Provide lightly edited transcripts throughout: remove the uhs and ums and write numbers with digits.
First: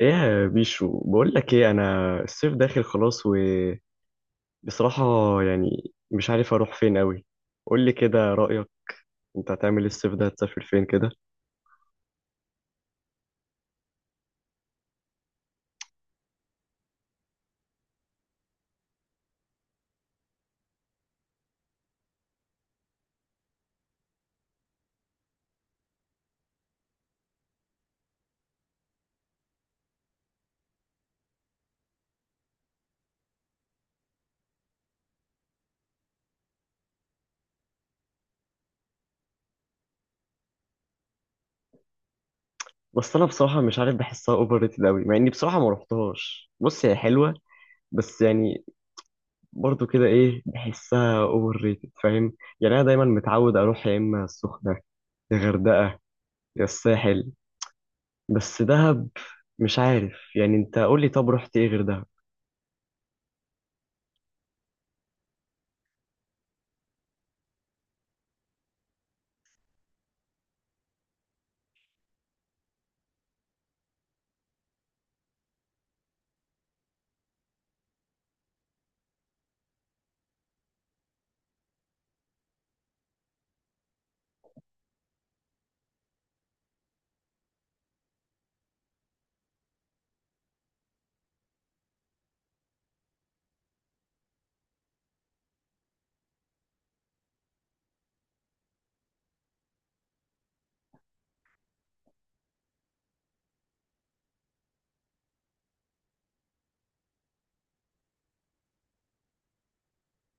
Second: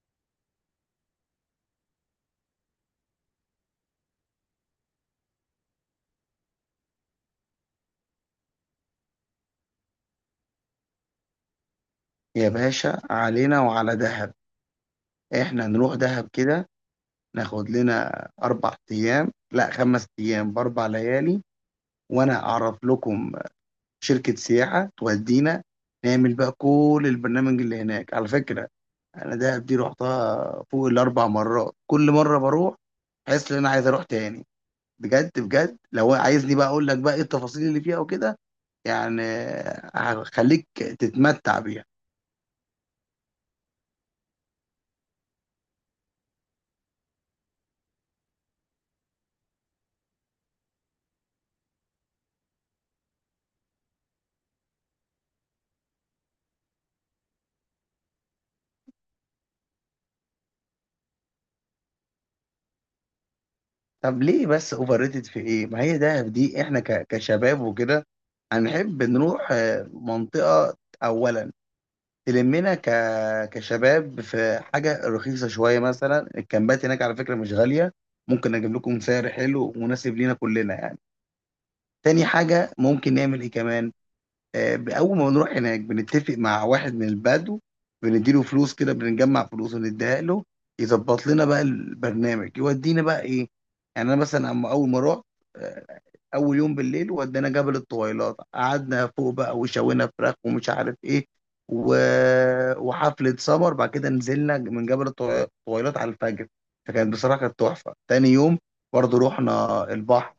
ايه يا بيشو، بقول لك ايه. انا الصيف داخل خلاص، وبصراحة يعني مش عارف اروح فين قوي. قول لي كده رأيك، انت هتعمل ايه الصيف ده؟ هتسافر فين كده؟ يا باشا علينا وعلى دهب. احنا نروح دهب كده، ناخد لنا 4 ايام، لا 5 ايام بـ4 ليالي. وانا اعرف لكم شركة سياحة تودينا، نعمل بقى كل البرنامج اللي هناك. على فكرة، انا دهب دي رحتها فوق الـ4 مرات، كل مرة بروح حاسس ان انا عايز اروح تاني، بجد بجد. لو عايزني بقى اقول لك بقى ايه التفاصيل اللي فيها وكده يعني، هخليك تتمتع بيها. بس انا بصراحة مش عارف، بحسها اوفر ريتد قوي، مع اني بصراحة ما رحتهاش. بص هي حلوة، بس يعني برضو كده ايه، بحسها اوفر ريتد، فاهم؟ يعني انا دايما متعود اروح يا اما السخنة، يا غردقة، يا الساحل. بس دهب مش عارف يعني. انت قول لي، طب رحت ايه غير دهب؟ طب ليه بس اوفر ريتد؟ في ايه؟ ما هي دهب دي احنا كشباب وكده هنحب نروح منطقة. اولا تلمنا كشباب في حاجة رخيصة شوية، مثلا الكامبات هناك على فكرة مش غالية. ممكن اجيب لكم سعر حلو مناسب لينا كلنا يعني. تاني حاجة، ممكن نعمل ايه كمان؟ اول ما بنروح هناك بنتفق مع واحد من البدو، بنديله فلوس، كده بنجمع فلوس ونديها له، يظبط لنا بقى البرنامج، يودينا بقى ايه. يعني انا مثلا اما اول ما رحت، آه، اول يوم بالليل ودانا جبل الطويلات، قعدنا فوق بقى وشوينا فراخ ومش عارف ايه، و... وحفلة سمر. بعد كده نزلنا من جبل الطويلات على الفجر، فكانت بصراحة كانت تحفة. تاني يوم برضه رحنا البحر،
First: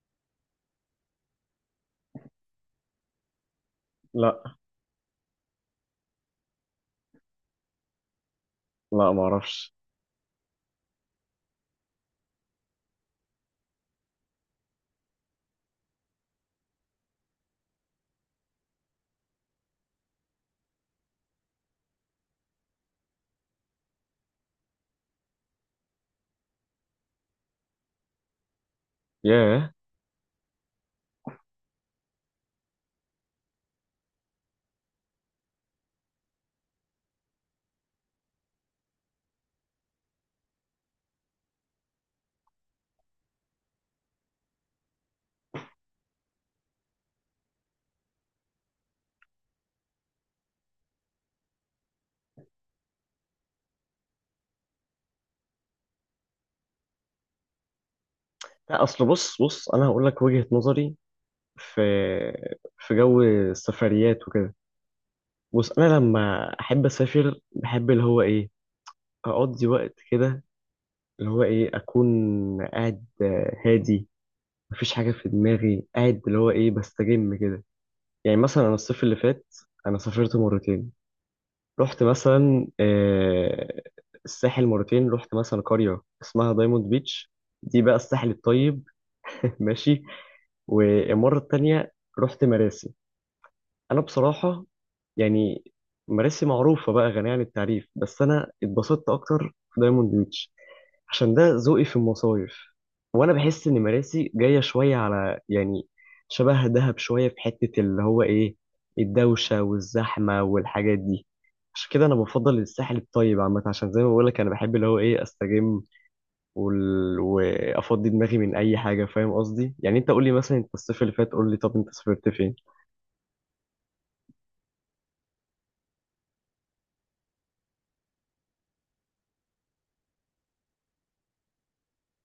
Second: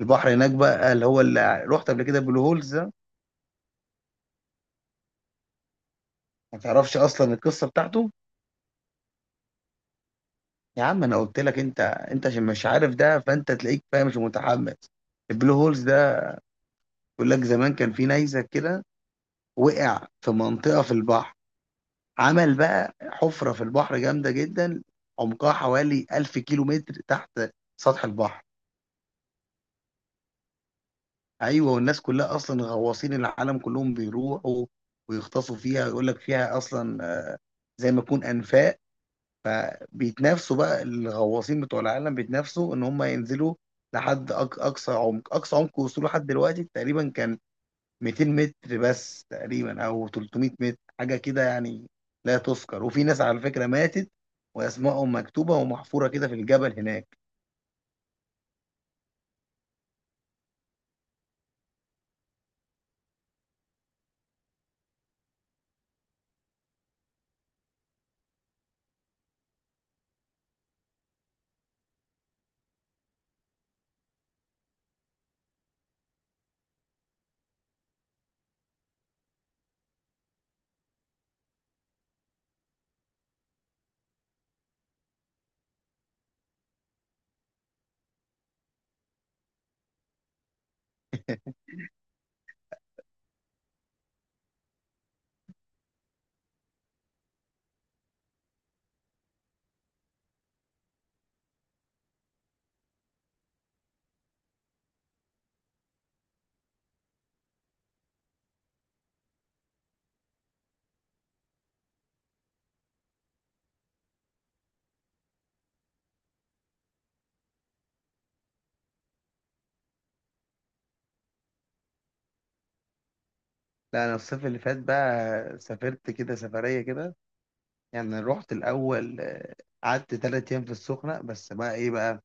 البحر هناك بقى اللي هو اللي رحت قبل كده، بلو هولز. لا، ما تعرفش اصلا القصه بتاعته؟ لا ما اعرفش. يا عم انا قلت لك، انت انت عشان مش عارف ده فانت تلاقيك فاهم مش متحمس. البلو هولز ده بيقول لك زمان كان في نيزك كده، وقع في منطقه في البحر، عمل بقى حفره في البحر جامده جدا، عمقها حوالي 1000 كيلو متر تحت سطح البحر. ياه. ايوه، والناس كلها اصلا غواصين العالم كلهم بيروحوا ويغطسوا فيها. يقول لك فيها اصلا زي ما يكون انفاق، فبيتنافسوا بقى الغواصين بتوع العالم، بيتنافسوا ان هم ينزلوا لحد اقصى عمق. اقصى عمق وصوله لحد دلوقتي تقريبا كان 200 متر بس تقريبا، او 300 متر حاجه كده يعني، لا تذكر. وفي ناس على فكره ماتت واسمائهم مكتوبه ومحفوره كده في الجبل هناك. لا اصل بص بص، انا هقول لك وجهة نظري في في جو السفريات وكده. بص، انا لما احب اسافر بحب اللي هو ايه، اقضي وقت كده، اللي هو ايه، اكون قاعد هادي، مفيش حاجة في دماغي، قاعد اللي هو ايه بستجم كده. يعني مثلا انا الصيف اللي فات انا سافرت مرتين. رحت مثلا الساحل مرتين، رحت مثلا قرية اسمها دايموند بيتش، دي بقى الساحل الطيب. ماشي. والمرة التانية رحت مراسي. انا بصراحه يعني مراسي معروفه بقى، غنيه عن التعريف، بس انا اتبسطت اكتر في دايموند بيتش، عشان ده ذوقي في المصايف. وانا بحس ان مراسي جايه شويه على، يعني شبه دهب شويه، في حته اللي هو ايه الدوشه والزحمه والحاجات دي. عشان كده انا بفضل الساحل الطيب عامه، عشان زي ما بقول لك انا بحب اللي هو ايه استجم، وافضي دماغي من اي حاجه، فاهم قصدي؟ يعني انت قول لي مثلا، انت الصيف اللي فات قول لي، طب انت سافرت فين؟ لا، انا الصيف اللي فات بقى سافرت كده سفريه كده. يعني رحت الاول، قعدت 3 ايام في السخنه بس. بقى ايه بقى،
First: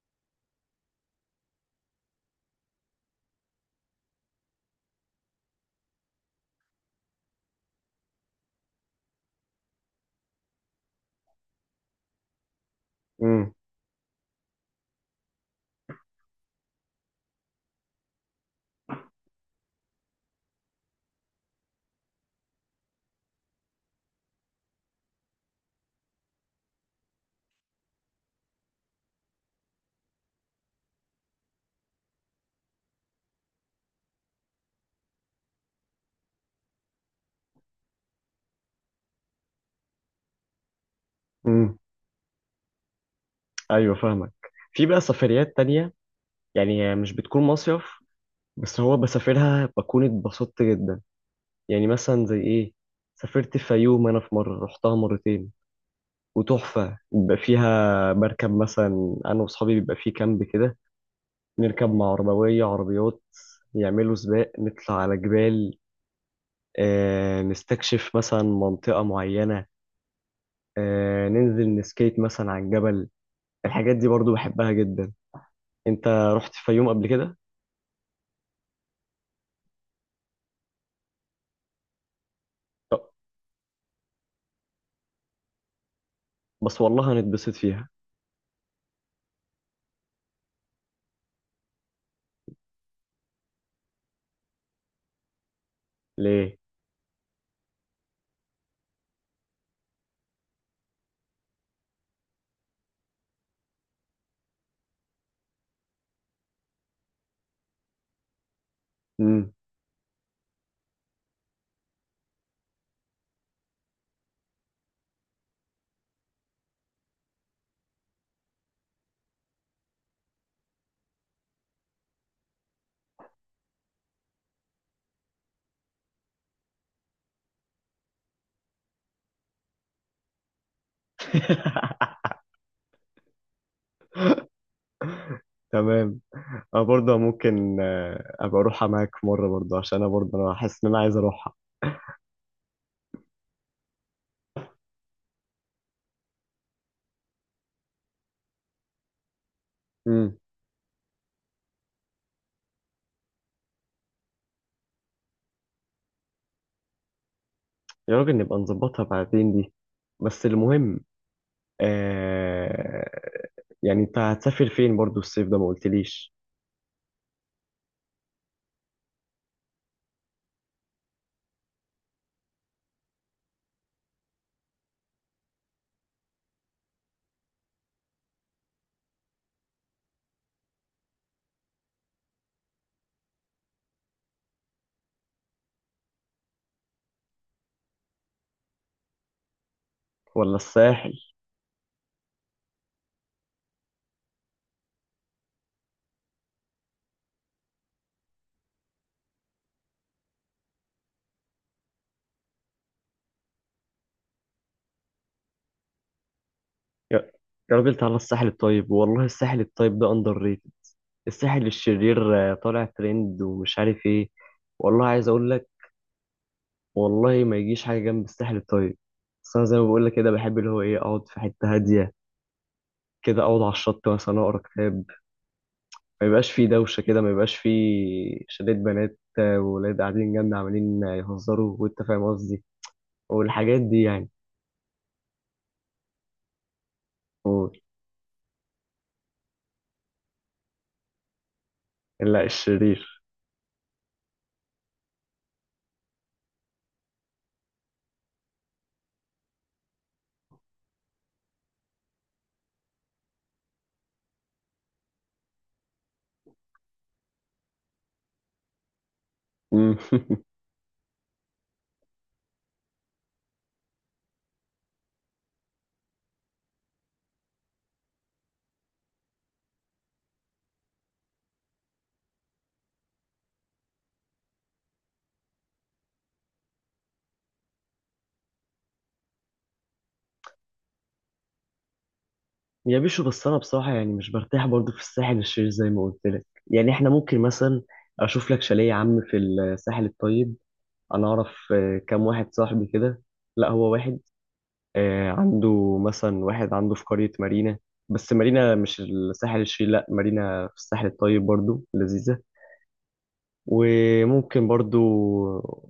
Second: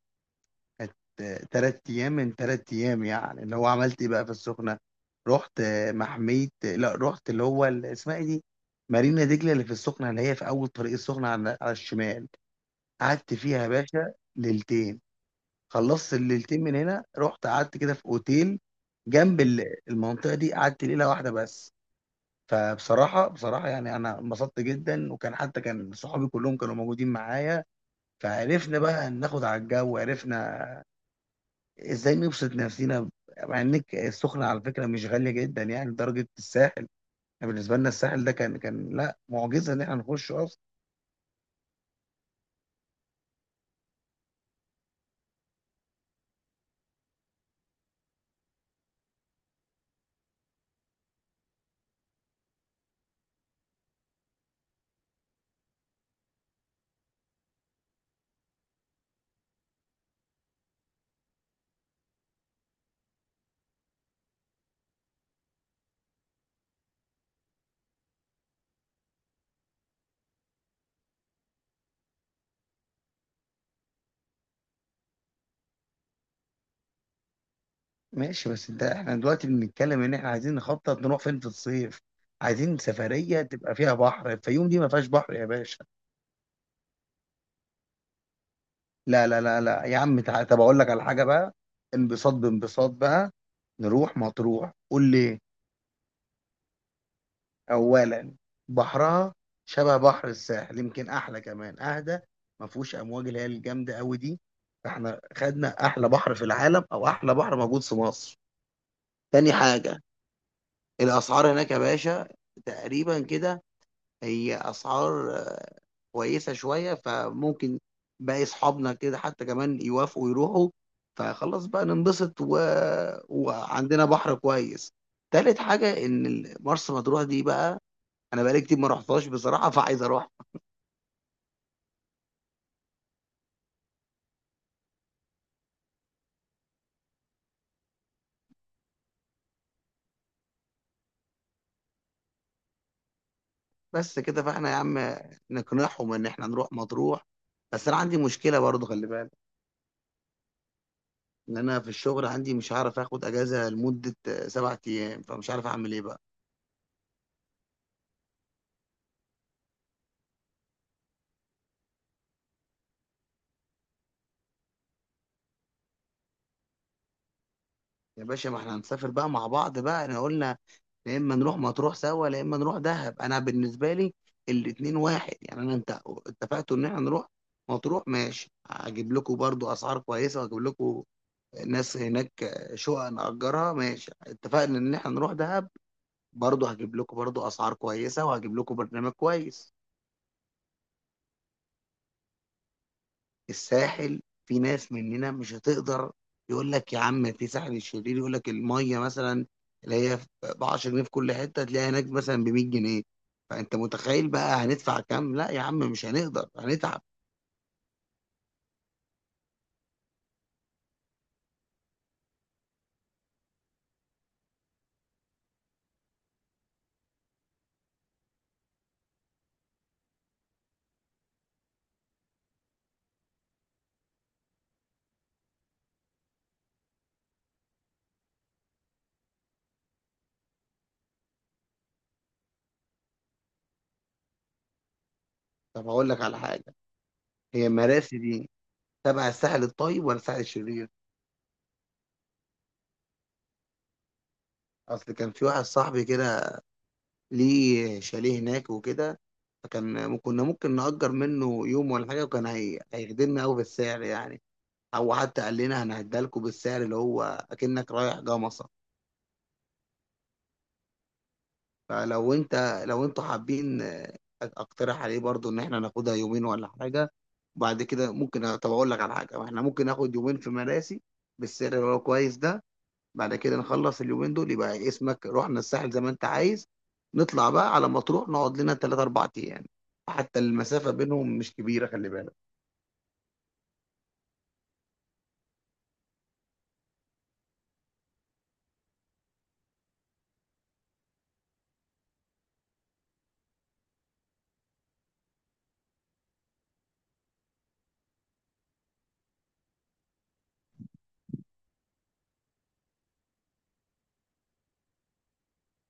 كانت 3 أيام، من 3 أيام يعني اللي هو عملت إيه بقى في السخنة. رحت محمية، لا رحت اللي هو اسمها إيه دي، مارينا دجلة، اللي في السخنة اللي هي في أول طريق السخنة على الشمال. قعدت امم. فيها يا باشا ليلتين. خلصت الليلتين، من هنا رحت قعدت كده في أوتيل جنب المنطقة دي، قعدت ليلة واحدة بس. فبصراحة يعني أنا انبسطت جدا، وكان حتى كان صحابي كلهم كانوا موجودين معايا، فعرفنا بقى ناخد على الجو، عرفنا ازاي نبسط نفسينا. مع ان السخنة على فكرة مش غالية جدا، يعني درجة الساحل. يعني بالنسبة لنا الساحل ده كان لا، معجزة ان احنا نخش اصلا. امم. ايوه فاهمك. في بقى سفريات تانية يعني مش بتكون مصيف، بس هو بسافرها بكون اتبسطت جدا. يعني مثلا زي ايه، سافرت الفيوم، انا في مرة رحتها مرتين، وتحفة. بيبقى فيها بركب مثلا انا واصحابي، بيبقى فيه كامب كده، نركب مع عربوية عربيات، يعملوا سباق، نطلع على جبال، آه نستكشف مثلا منطقة معينة، آه ننزل نسكيت مثلا على الجبل. الحاجات دي برضو بحبها جدا. انت رحت الفيوم قبل كده؟ ماشي، بس ده احنا دلوقتي بنتكلم ان احنا عايزين نخطط نروح فين في الصيف. عايزين سفرية تبقى فيها بحر. الفيوم دي ما فيهاش بحر يا باشا. بس والله هنتبسط فيها. لا لا لا لا يا عم، طب اقول لك على حاجة بقى، انبساط بانبساط بقى، نروح مطروح. قول لي. ليه. أولا، بحرها شبه بحر الساحل، يمكن أحلى كمان، أهدى، ما فيهوش أمواج اللي هي الجامدة أوي دي. فإحنا خدنا أحلى بحر في العالم، أو أحلى بحر موجود في مصر. تاني امم. حاجة، الأسعار هناك يا باشا تقريبا كده، هي أسعار كويسة شوية. فممكن باقي أصحابنا كده حتى كمان يوافقوا يروحوا، فخلاص بقى ننبسط وعندنا بحر كويس. تالت حاجة، إن مرسى مطروح دي بقى انا بقالي كتير ما رحتهاش بصراحه، فعايز اروح. تمام. انا برضه ممكن ابقى اروحها معاك مره برضه، عشان انا برضه انا حاسس ان انا عايز اروحها. بس كده فاحنا يا عم نقنعهم ان احنا نروح مطروح. بس انا عندي مشكله برضه، خلي بالك، امم. ان انا في الشغل عندي مش هعرف اخد اجازه لمده 7 ايام، فمش عارف اعمل ايه بقى. يا راجل نبقى نظبطها بعدين دي. بس المهم آه، يعني انت هتسافر فين برضه الصيف ده؟ ما قلتليش. يا باشا ما احنا هنسافر بقى مع بعض، بقى احنا قلنا يا اما نروح مطروح سوا يا اما نروح دهب. انا بالنسبه لي الاتنين واحد يعني. انا انت اتفقتوا ان احنا نروح مطروح، ماشي، هجيب لكم برضو اسعار كويسه، واجيب لكم ناس هناك، شقق نأجرها. ماشي، اتفقنا ان احنا نروح دهب، برضه هجيب لكم برضه اسعار كويسة، وهجيب لكم برنامج كويس. ولا الساحل؟ الساحل في ناس مننا مش هتقدر. يقول لك يا عم، في ساحل الشرير يقول لك المية مثلا اللي هي ب 10 جنيه في كل حتة، تلاقيها هناك مثلا ب 100 جنيه. فانت متخيل بقى هندفع كام؟ لا يا عم مش هنقدر، هنتعب. يا يا راجل تعالى الساحل الطيب، والله الساحل الطيب ده اندر ريتد. الساحل الشرير طالع ترند ومش عارف ايه. والله عايز اقول لك، والله ما يجيش حاجه جنب الساحل الطيب. بس انا زي ما بقول لك كده بحب اللي هو ايه اقعد في حته هاديه كده، اقعد على الشط مثلا، اقرا كتاب، ما يبقاش فيه دوشه كده، ما يبقاش فيه شلة بنات وولاد قاعدين جنبنا عمالين يهزروا، وانت فاهم قصدي، والحاجات دي يعني. طب هقول لك على حاجة. هي قول. مراسي دي تبع الساحل الطيب ولا الساحل الشرير؟ لا الشرير. اصل كان في واحد صاحبي كده ليه شاليه هناك وكده، فكان كنا ممكن نأجر منه يوم ولا حاجة، وكان هيخدمنا أوي بالسعر يعني. أو حتى قال لنا هنعدها لكم بالسعر اللي هو أكنك رايح جمصة. مم. فلو أنت، لو أنتوا حابين، أقترح عليه برضو إن إحنا ناخدها يومين ولا حاجة. وبعد كده ممكن، طب أقول لك على حاجة، إحنا ممكن ناخد يومين في مراسي بالسعر اللي هو كويس ده، بعد كده نخلص اليومين دول، يبقى اسمك رحنا الساحل زي ما انت عايز، نطلع بقى على مطروح نقعد لنا 3 4 ايام. حتى المسافة بينهم مش كبيرة، خلي بالك. يا بيشو، بس انا بصراحه يعني مش برتاح برضو في الساحل الشرير زي ما قلت لك. يعني احنا ممكن مثلا اشوف لك شاليه يا عم في الساحل الطيب. انا اعرف كام واحد صاحبي كده. لا هو واحد عنده، مثلا واحد عنده في قرية مارينا. بس مارينا مش الساحل الشرير، لا مارينا في الساحل الطيب برضو لذيذة. وممكن برضو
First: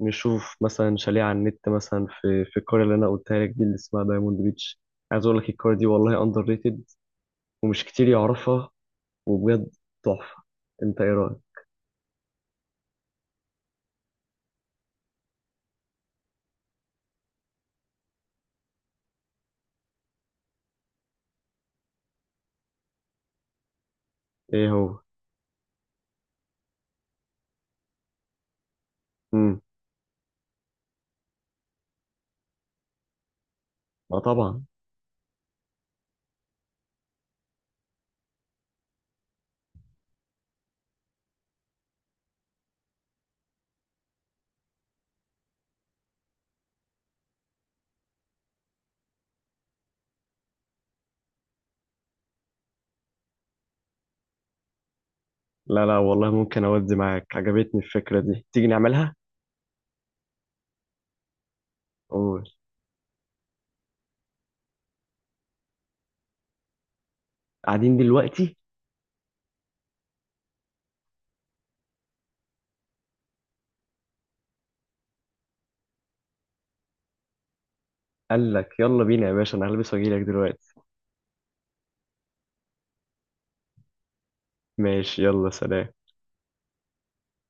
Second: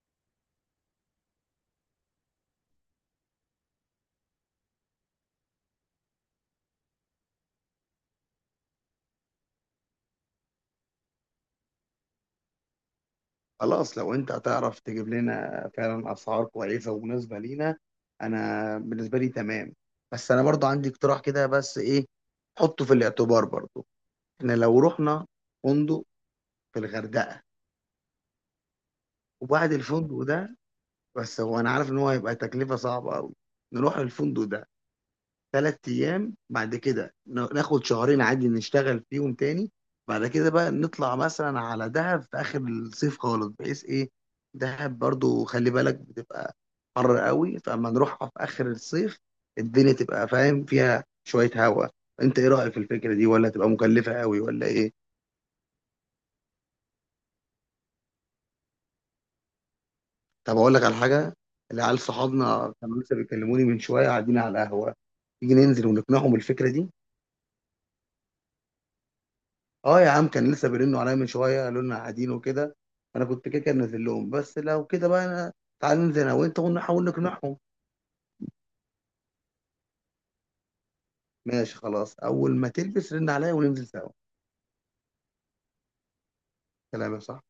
نشوف مثلا شاليه على النت، مثلا في القرية اللي أنا قلتها لك دي اللي اسمها دايموند بيتش. عايز أقول لك القرية دي والله أندر ريتد، ومش كتير يعرفها، وبجد تحفة. أنت إيه رأيك؟ خلاص، لو انت هتعرف تجيب لنا فعلا اسعار كويسة ومناسبة لينا، انا بالنسبة لي تمام. بس انا برضو عندي اقتراح كده، بس ايه، حطه في الاعتبار برضو. احنا إيه لو هو؟ رحنا فندق في الغردقة، مم. وبعد الفندق ده، بس هو انا عارف ان هو هيبقى تكلفة صعبة قوي، نروح ما الفندق طبعا. ده 3 ايام، بعد كده ناخد شهرين عادي نشتغل فيهم تاني. بعد كده بقى نطلع مثلا على دهب في اخر الصيف خالص، بحيث ايه، دهب برضو خلي بالك بتبقى حر قوي، فاما نروحها في اخر الصيف، الدنيا تبقى فاهم فيها شوية هواء. انت ايه رأيك في الفكرة دي، ولا تبقى مكلفة قوي ولا ايه؟ لا، لا والله ممكن أودي معاك، عجبتني الفكرة دي. تيجي نعملها؟ طب اقول لك على حاجة. العيال قول. صحابنا كانوا لسه بيكلموني من شوية، قاعدين على القهوة. تيجي ننزل ونقنعهم الفكرة دي؟ قاعدين دلوقتي؟ اه يا عم، كان لسه بيرنوا عليا من شويه، قالوا لنا قاعدين وكده. انا كنت كده كده نازل لهم، بس لو كده بقى، انا تعال ننزل انا وانت ونحاول نقنعهم. قال لك يلا بينا يا باشا، انا هلبس واجيلك دلوقتي. ماشي خلاص، اول ما تلبس رن عليا وننزل سوا. ماشي يلا سلام. كلامك صح.